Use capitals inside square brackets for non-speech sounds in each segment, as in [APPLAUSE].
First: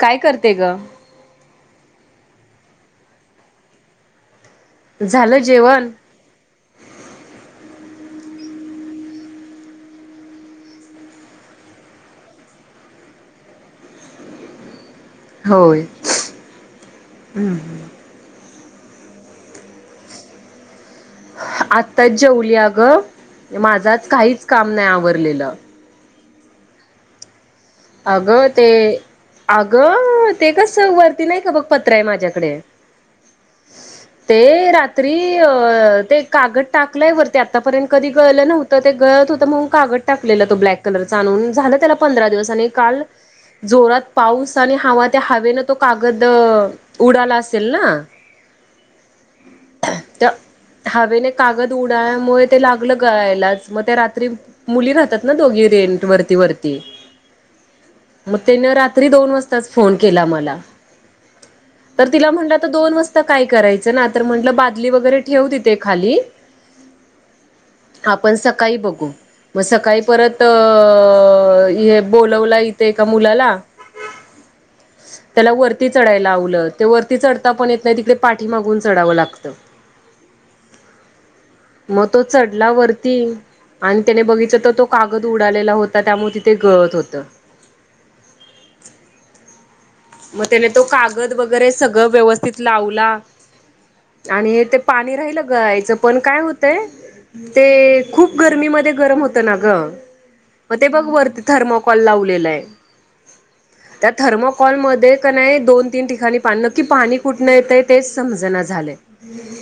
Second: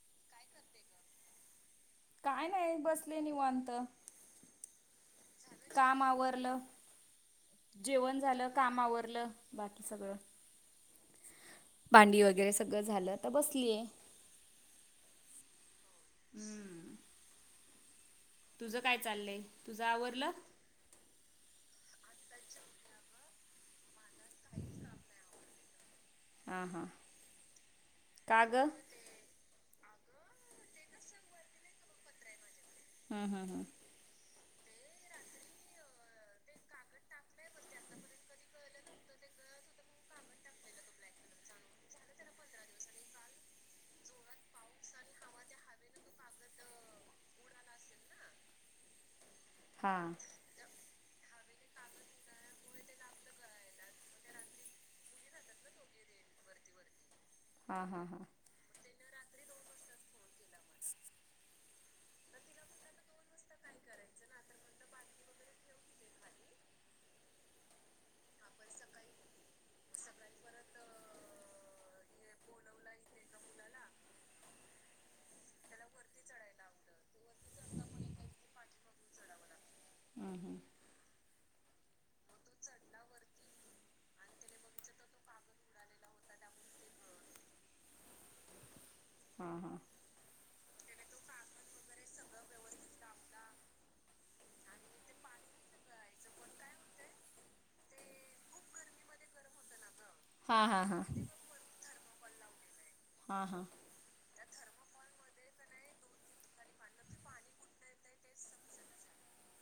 काय करते ग. काय नाही, बसले निवांत. झालं जेवण काम आवरलं, जेवण झालं, काम आवरलं बाकी सगळं. भांडी वगैरे सगळं झालं, आत्ता बसलीय. होय, हम्म हम् ह. तुझं काय चाललंय, तुझ आवरलं. आत्ताच जेवाली आग, माझाच काहीच काम नाही आवरलेलं. हा-हा अगं ते, अगं ते कसं वरती नाही का बघ पत्रा आहे माझ्याकडे. हा-हा-हा. ते रात्री अ ते कागद टाकलंय वर ते आतापर्यंत कधी गळलं नव्हत तर ते गळत होत म्हणून, कागद टाकलेलं तो ब्लॅक कलरच आणून, झालं त्याला पंधरा दिवस आणि काल जोरात पाऊस आणि हवा, त्या हवेनं तो कागद उडाला असेल ना. [INAUDIBLE] हा. त्या हवेने कागद उडाल्यामुळे ते लागलं गळायलाच, मग ते रात्री मुली राहतात ना दोघी, रेंट वरती-वरती. हा-हा-हा. तेन, रात्री दोन वाजताच फोन केला मला. तर तिला म्हंटलं आता दोन वाजता काय करायचं ना, तर म्हटलं बादली वगैरे ठेव तिथे खाली. [INAUDIBLE] आपण सकाळी बघू, मग सकाळी परत हे बोलवला इथे एका मुलाला त्याला वरती चढायला लावलं, ते वरती चढता पण येत नाही तिकडे पाठी मागून चढावं लागतं. हम्-हम्. मग तो चढला वरती आणि त्याने बघित तर, तो कागद उडालेला होता, त्यामुळे तिथे गळत होता. त हा-हा. मग त्याने तो कागद वगैरे सगळं व्यवस्थित लावला. आणि ते पाणी राहिलं गळायचं पण काय होतंय ते खूप गरमीमध्ये गरम होतं ना ग हां मग हां ते हां बघ वरती थर्माकॉल लावलेलं आहे. हा-हा त्या थर्मो कॉल पण मध्ये का नाही, दोन तीन ठिकाणी पान नक्की पाणी कुठणं येतंय तेच समजना झालंय.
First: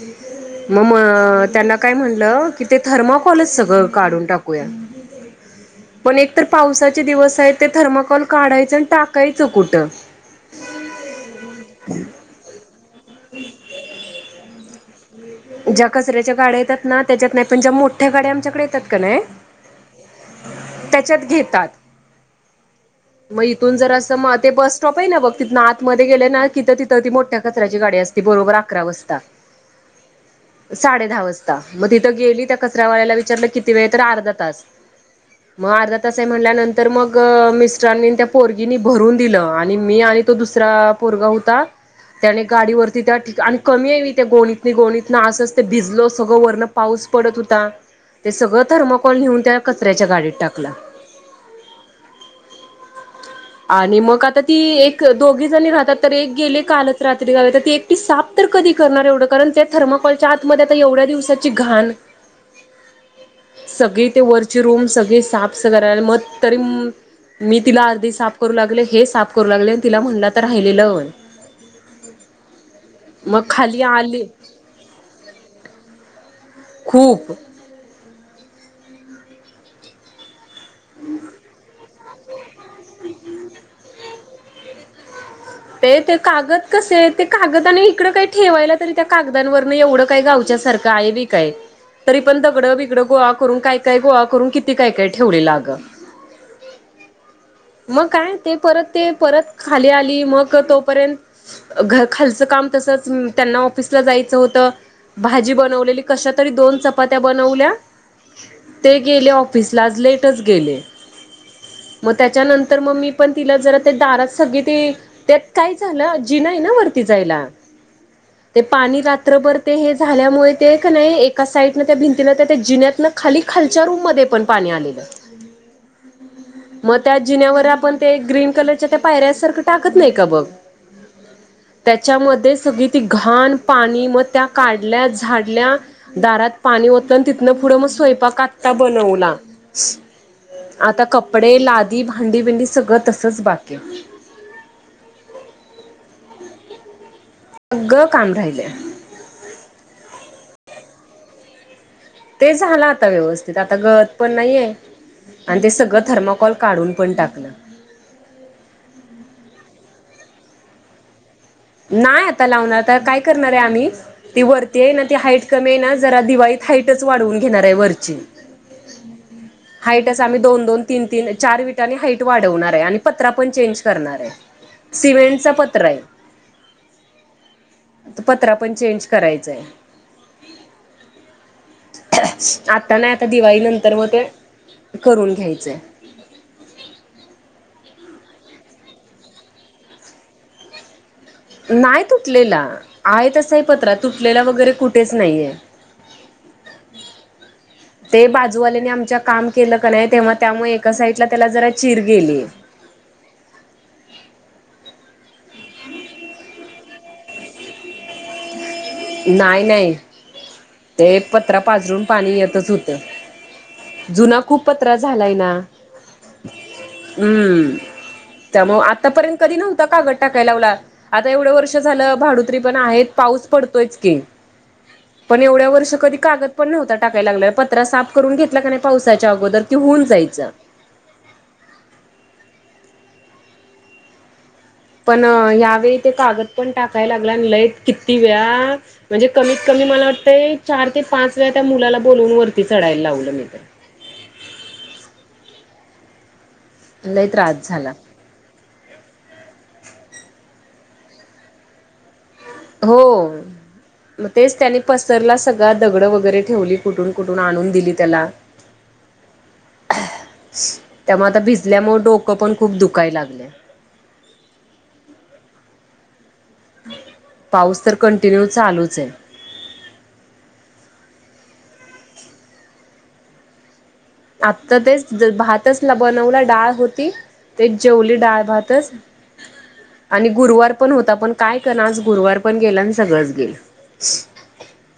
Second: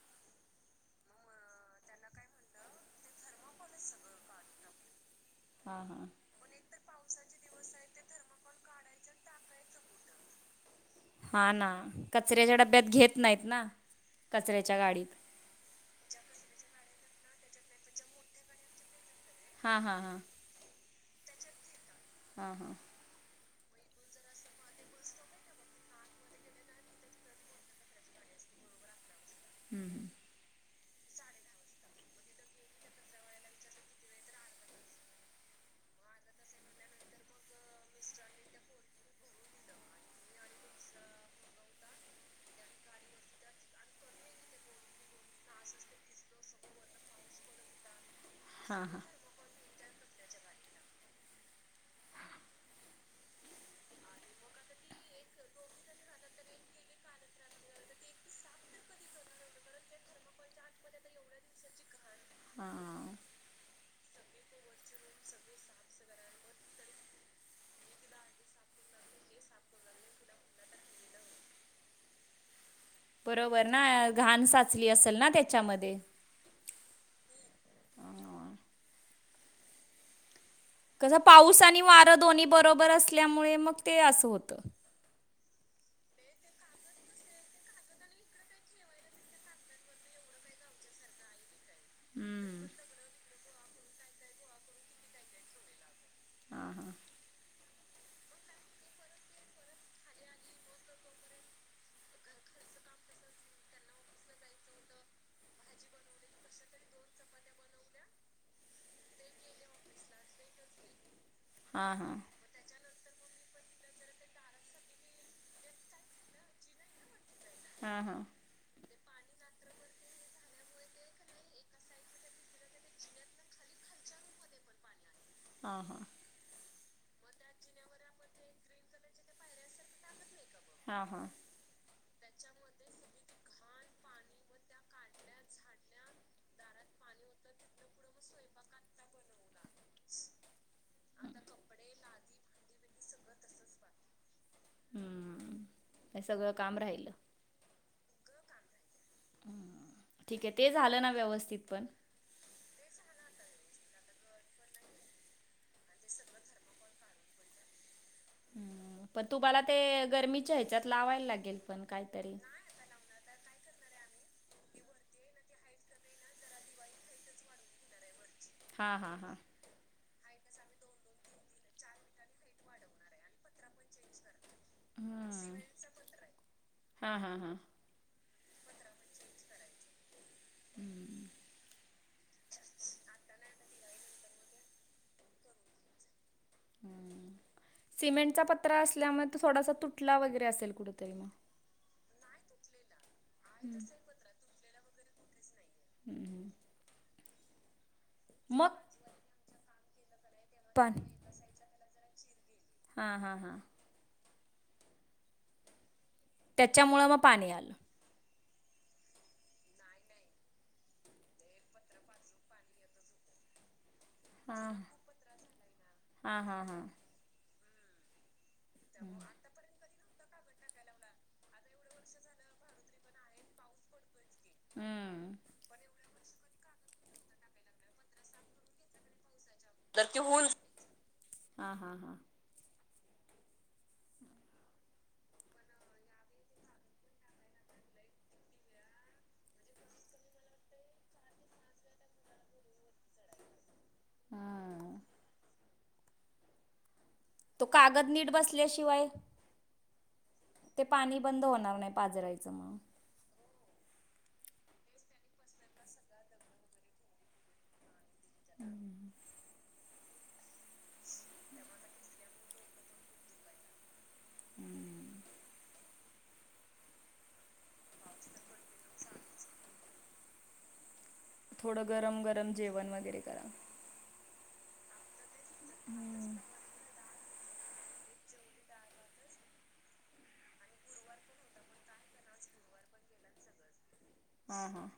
[INAUDIBLE] ममं त्यांना काय म्हणलं, की ते थर्माकॉलच सगळं काढून टाकूया. [INAUDIBLE] हां हां पण एकतर पावसाचे दिवस आहेत, ते थर्माकॉल काढायचं अन टाकायचं कुटं? [INAUDIBLE] हा ना, कचऱ्याच्या डब्यात घेत नाहीत ना, कचऱ्याच्या गाडीत. ज्या कचऱ्याच्या गाड्या येतात ना, त्याच्यात नाही. पण ज्या मोठ्या गाड्या आमच्याकडे येतात का नाह्य हा हा हं त्याच्यात घेतात. हं हं मं इथून जर असं म ते बस स्टॉप आहे ना बघ. तिथनं आतमध्ये गेले ना तिथं तिथं ती मोठ्या कचऱ्याची गाडी असते. ती बरोबर अकरा वाजता हम्म हम्म साडे दहा वाजता, मग तिथं गेली त्या कचऱ्यावाल्याला विचारलं किती वेळ? तर अर्धा तास मं अर्धा तास आहे म्हणल्यानंतर, मग मिस्टरांनी अन त्या पोरगीनी भरून दिलं आणि मी आणि तो दुसरा पोरगा होता, त्याने गाडीवररती त्या ठिका आणि कमी आहे त्या गोणीत नि गोणीत ना असंच ते भिजल सगळं, वरनं पाऊस पडत होता. ते सगळं हां हां थर्मोकॉल न्हेऊन त्या कचऱ्याच्या गाडीत टाकला. आणि मग आता ती एक, दोघी जणी राहतात. तर एक गेली कालच रात्री झाालं तर ती एक ती साफ तर कधी करणार एवढं? कारण त्या थर्माकॉलच्या आतमध्येध्ये आता एवढ्या दिवसाची घाण. हा सगळी ती वरची रूम सगळी साफ सग राहिला मं तरी मी तिला अर्धी साफ करू लागले, हे साफ करू लागले. आणि तिला म्हणलं, आता राहिलेलं वन मग बरोबर ना, खाली आली घाण साचली असेल ना त्याच्यामध्ये. खूप. अं, कसं पाऊस आणि वारं दोन्ही बरोबर असल्यामुळे, मग ते असं होतं. ते ते कागद कसेये, ते कागदाने इकडं काही ठेवायला तरी त्या कागदांवरनं एवढं काय गावच्यासारखं काही बी काय तरी पण हम्म दगडं बिगडं गोळा करून, काय काय गोळा करून, किती काय काय ठेवलेलं आगं. हा हा. मग काय ते परत ते परत खाली आली मग तोपर्यंत घर खालचं काम तसंच, त्यांना ऑफिसला जायचं होतं. भाजी बनवलेली, कशा तरी दोन चपात्या बनवल्या. ते गेले ऑफिसला आज लेटच गेले. आ हं मं त्याच्यानंतर मं मी पण तिला जरा ते दारात, सगळी ती त्यात काय झालं, जीना येना वरती जायला. हां हहं ते पाणी रात्रभर ते हे झाल्यामुळे ते का नाही, एका साईडनं त्या भिंतीला त्या त्या जिन्यातनं खाली, खालच्या रूम मध्ये पण पाणी आलेलं. हं हं मं त्या जिन्यावर आपण ते ग्रीन कलरच्या त्या पायऱ्यासारखं टाकत नाही का बघ हा त्यांच्यामध्ये सगळी ती घाण, पाणी मग त्या काढल्या झाडल्या- दारात पाणी ओतलं, आणि तिथनं पुढं मग स्वयंपाक आता बनवला. आता कपडे लादी भांडीभिंडी सगळं तसच बाकी आहे. हम्म. हे सगळं काम राहिलं. सगळं काम राहिलंय. ठीक आहे, ते झालं ना व्यवस्थित पण- ते झाला आता व्यवस्थित, आता गळत पण नाहीये. आणि ते सगळं थरमकॉल काढून पण टाकलं. हम्म, पण तुम्हाला ते गरमीच्या ह्याच्यात लावायला लागेल. पण नाय काहीतरी आता लावणार, आता काय करणार आहे आम्ही. ती वरती आहे ना ती हाईट कमी आहे ना जरा दिवाळीत हाईटच वाढवून घेणार आहे वरची. हा हा हाईट च आम्ही दोन दोन तीन तीन चार विटांनी हाईट वाढवणार आहे, आणि पत्रा पण चेंज करणार आहे. सिमेंटचा पत्रा- हा हा हा पत्रा पण चेंज करायचंय. हम्म. आता नाही आता दिवाळी नंतर मग ते करून घ्यायचेंय. हम सिमेंटचा पत्रा असल्यामुळे थोडासा तुटला वगैरे असेल कुठेतरी मग. नाही तुटलेला आहे तसं आहे पत्रा, तुटलेला वगैरे कुठेच नाहीये. हम्म ते मग बाजूवाल्याने आमच्या काम केलं का नाही, तेव्हा त्यामुळे एका साईडला त्याला जरा चिर गेली. हा हा हा. त्याच्यामुळं मग पाणी आलं. नाही नाही ते पत्रा पाजरून पाणी येतच होत. जुना खूप हां पत्रा झालाय ना. हां हां हां हम्म त्यामुळं आतापर्यंत कधी नव्हता गळत- टाकाय लावला, आता एवढं वर्ष झालं भाडुत्री पण आहेत पाऊस पडतोयच की. हम्म. पण एवढ्या वर्ष कधी कागद- पण नव्हता टाकायला लागला, पत्रा साफ करून घेतला का नाही पावसाच्या अगोदर. की होऊन तर ते होन जायचं हा हा हा. पण ह्यावेळी ते कागद पण टाकायला लागला, आणि लाईट किती वेळा, म्हणजे कमीत कमी मला वाटतंय चार ते पाच वेळा त्या मुलाला बोलवून वरती चढायला लावलं मी. हां. लय. [INAUDIBLE] तो कागद नीट बसला- बसल्याशिवाय ते पाणी बंद होणार नाही पाजरायचं. हो मग तेच त्यानी पसतरला सगळा दगड वगैरे ठेवली. कुठून कुठून आणून दिली त्याला. हम्म आह त्यामुळे आता भिजल्यामुळे डोकं पण खूप दुखाय लागले. हम्म [INAUDIBLE] पाऊस तर कंटिन्यू चालूच ये. थोडं गरम गरम जेवण वगैरे करा. आत्ता तेच भातच बनवला डाळ होती तेच जेवली डाळ भातच आणि गुरुवार पण होता पण काय करण आज गुरुवार पण गेला आणि सगळंच गेल. हा हा.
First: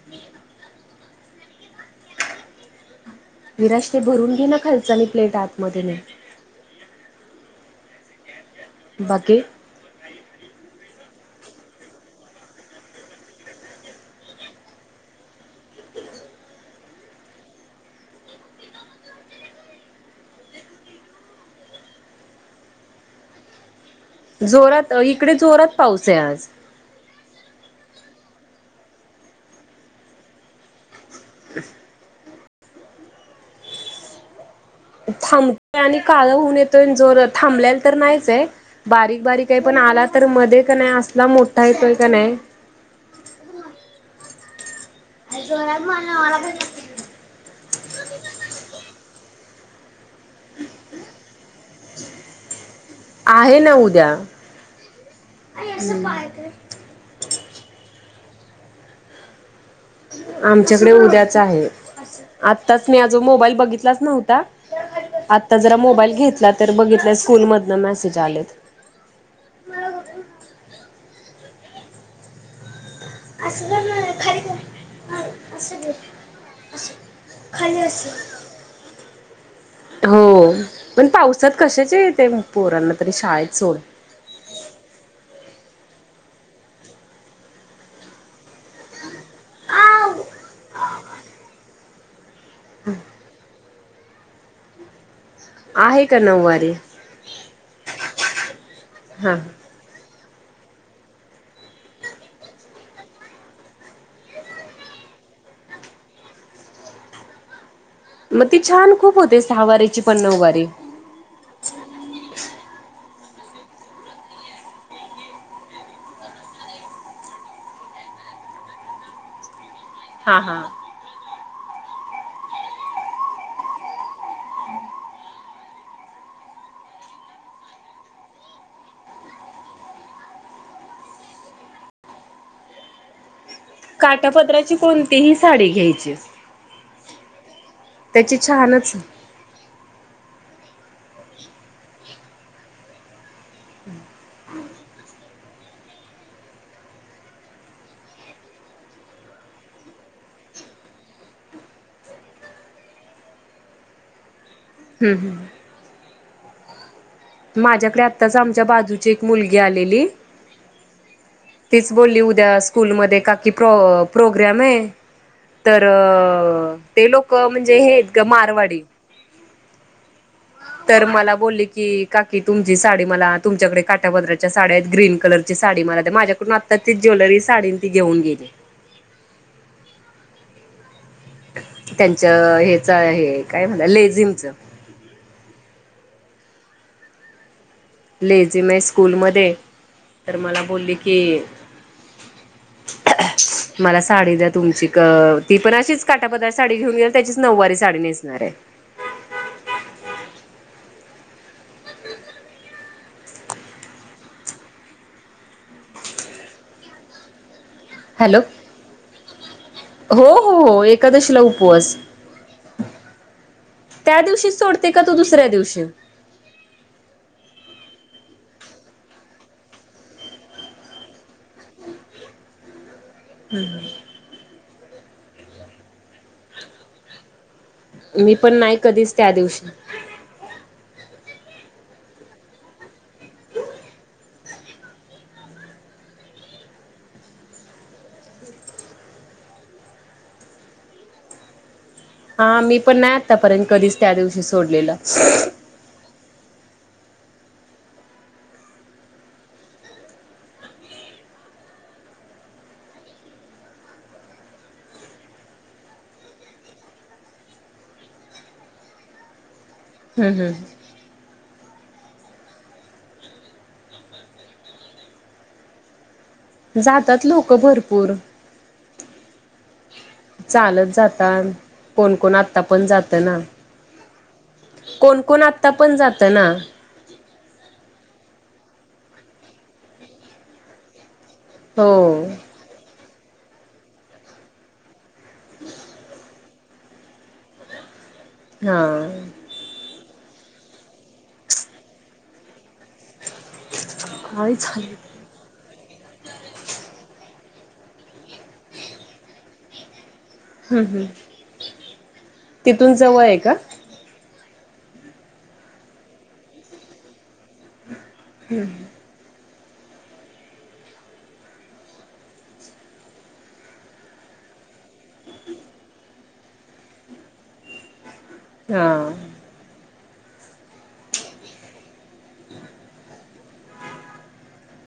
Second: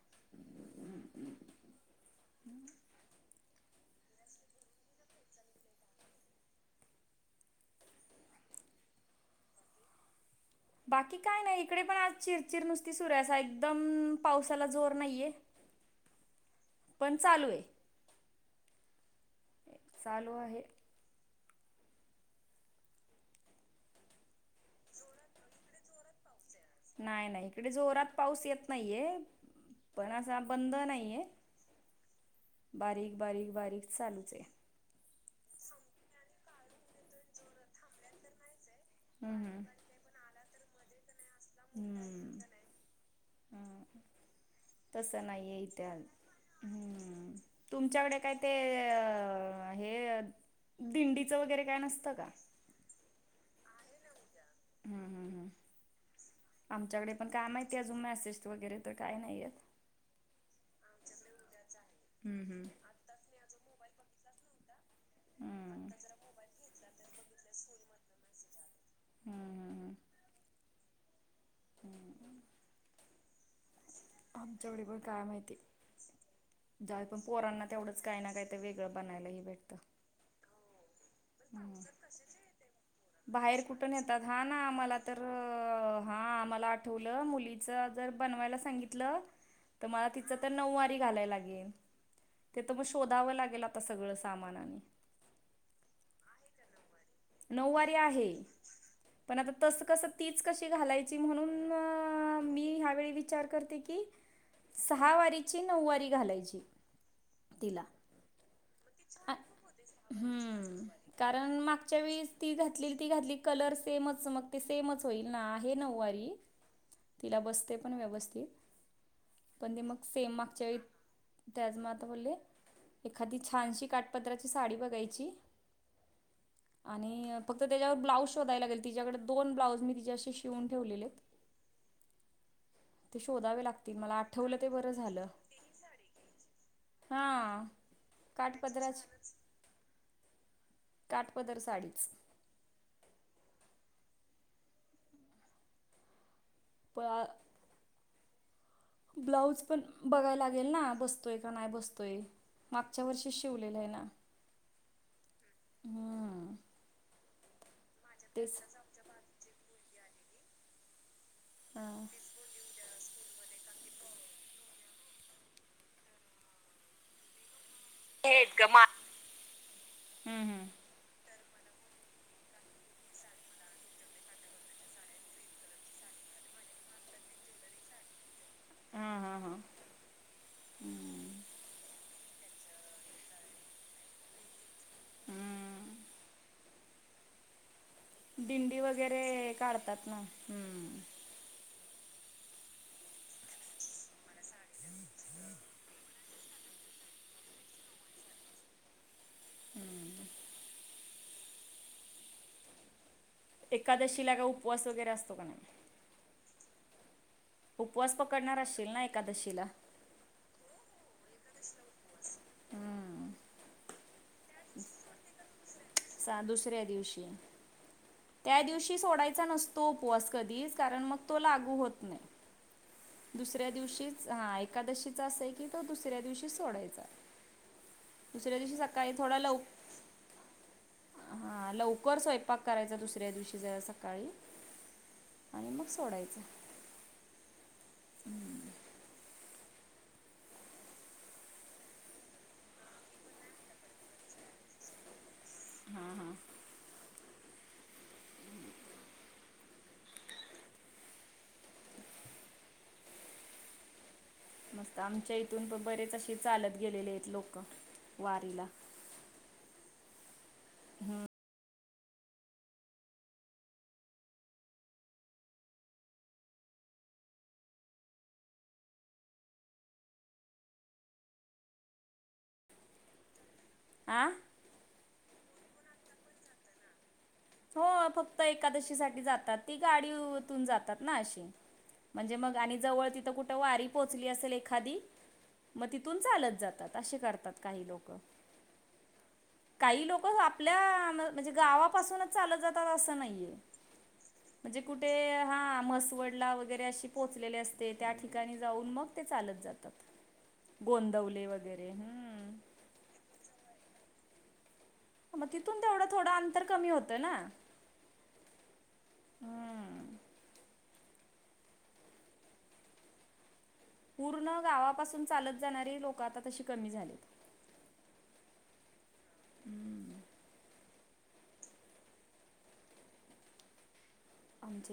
विराज ते भरून घे ना खालच आणि प्लेट आतमध्ये नेते बाकी? बाकी काय नाही इकडे पण आज चिरचिर नुसती सुरू आहे एकदम पावसाला जोर नाहीये. पण चालू आहे चालू आहे. जोरात इकडे जोरात पाऊस आहे आज. नाही नाही इकडे जोरात पाऊस येत नाहीये पण असा बंद नाहीये. अ. बारीक बारीक बारीक चालूच ये. थांबतोय आणि काळं होऊन येतोय जर थांबलेल तर नाहीच आहे. बारीक बारीक आहे हम्म पण आला तर मध्ये का नाही असला मोठा येतोय हम्म का नाही. हम्म तस नाहीये हित आज हम् तुमच्याकडे काय ते हे दिंडीचं वगैरे काय नसतं का? आहे ना उद्या हम्म हम्म हम्म हम. आमच्याकडे पण काय माहिती अजून मेसेज वगैरे तर काय नाहीयेत. आमच्याकडे उद्याच आहे हम्म हम्म आताच मी आज मोबाईल बघितलाच नव्हता आता जरा हम्म मोबाईल घेतला तर बघितलं स्कूलमधनं मेसेज आलेत. हम्. हम्म. असलं ह. आमच्याकडे पण काय माहिती? जाऊदे पण पोरांना तेवढंच काही ना काय ते वेगळं बनायलाही भेटतं हो पण पावसात हम्म कशाचे येते पोरांना तरी शाळेत सोड तर आ ना मला तर हा मला आठवलं मुलीच जर बनवायला सांगितलं तर मला तिचं तर नऊवारी घालायला लागेल तिथं मग शोधावं लागेल आता सगळं सामान आणि आहे का नऊवारी? नऊवारी आहे हा पण आता तसं कसं तीच कशी घालायची म्हणून म मी ह्यावेळी विचार करते की सहावारीची नऊवारी घालायची तिला मग ती छान खूप होते आ- सहावारीची पण नऊ वारी हम्म कारण मागच्या च्या वेळीस ती घातली ती घातली कलर सेमच मग ते सेमच होईल ना. आहे नऊवारी तिला बसते पण व्यवस्थित पण ते मग सेम हा हा मागच्या वेळी त्याच म आता बोलले एखादी छानशी काठापदाराची साडी बघायची [UNINTELLIGIBLE] आणि फक्त त्याच्यावर ब्लाऊज शोधायला लागेल तिच्याकडे दोन ब्लाऊज मी तिचे अशे शिवून ठेवलेले आहेत ते शोधावे लागतील मला आठवलं ते काटापदराची बरं झालं कोणतीही साडी घ्यायची हा त्याची काठ छानच पद्राचं काटपदर साडीच [UNINTELLIGIBLE] पा अ ब्लाऊज पण बघायला लागेल ना बसतोय का नाय बसतोय. मागच्या वर्षी शिवलेलं आय ना. हम्. हा. माझ्याकडे आत्ताच आमच्या बाजूची एक मुलगी आलेली. तीच हां बोलली उद्या स्कूलमध्ये काकी प्रो- प्रोग्रॅम आय. तर ते लोक म्हणजे हे हेच ग मा. हम् हम्म. तर मला बोलली की काकी तुमची साडी मला तुमच्याकडे काटापद्रा च्या साड्या हाईत ग्रीन कलरची साडी मला द्या माझ्याकडून आता ती ज्वेलरी साडी तीे घेऊन गेली. हा हा हा. त्यांच्य हेचा हे आय काय म्हणतात लेझिमचं. हम्म. लेझीम ए दिंडी स्कूलमध्ये वगैरे काढतात ना तर मला बोलली हम्म की मला साडी द्या तुमची ती पण अशीच काट टापद्राची साडी घेऊन गेली त्याचीच नऊवारी साडी नेसणाराय. हम्म एकादशीला का उपवास वगैरे असतो का नाय? उपवास हॅलो पकडणार असशील ना एकादशीला? हो हो हो एकादशीला उपवास. हम्म. त्या दिवशी सोडते का तू दुसऱ्या दिवशी? सा दुसऱ्या दिवशी. त्या दिवशी सोडायचा नसतो उपवास कधीच कारण मग तो लागू होत नाय. दुसऱ्या दिवशी हा एकादशीचा असं आय की तो दुसऱ्या दिवशी सोडायचा मी पण दुसऱ्या नाही दिवशी सकाळी कधीच त्या थोडा लवक दिवशी हा लवकर स्वयंपाक करायचा दुसऱ्या दिवशी जरा सकाळी आणि मग सोडायचं. हा मी पण नाय आत्तापर्यंत कधीच त्या दिवशी सोडलेलं. हा हा. मस्त आमच्या इथून पण बरेच अशे चालत गेलेले आहेत लोक वारीला. हम् हम्. जातात लोक भरपूर. चालत जातान कोणकोण आता पण जात ना. आं? कोणकोण आत्ता पण जात ना. हो फक्त एकादशी साठी जातात ती गाडीव तून जातात ना अशी. हो म्हणजे मग आणि जवळ तिथं कुठं वारी पोहचली असेल एखादी म तिथून चालत जातात अशे करतात काही लोक. हा. काही लोक आपल्या म्हणजे गावापासूनच चालत जातात असं नाहीये. काय म्हणजे झालं कुठे हा म्हसव डला वगैरे अशी पोहचलेले असते त्या ठिकाणी जाऊन म ते चालत जातात. हम्म गोंदवले वगैरे हम्म. तून जवळ ए का? हा म तिथून तेवढं थोडं अंतर कमी होतं ना. हम्म हम्म पूर्ण गावापासून चालत जाणारी लोकं आता तशी कमी झालेत. हा आमच्यात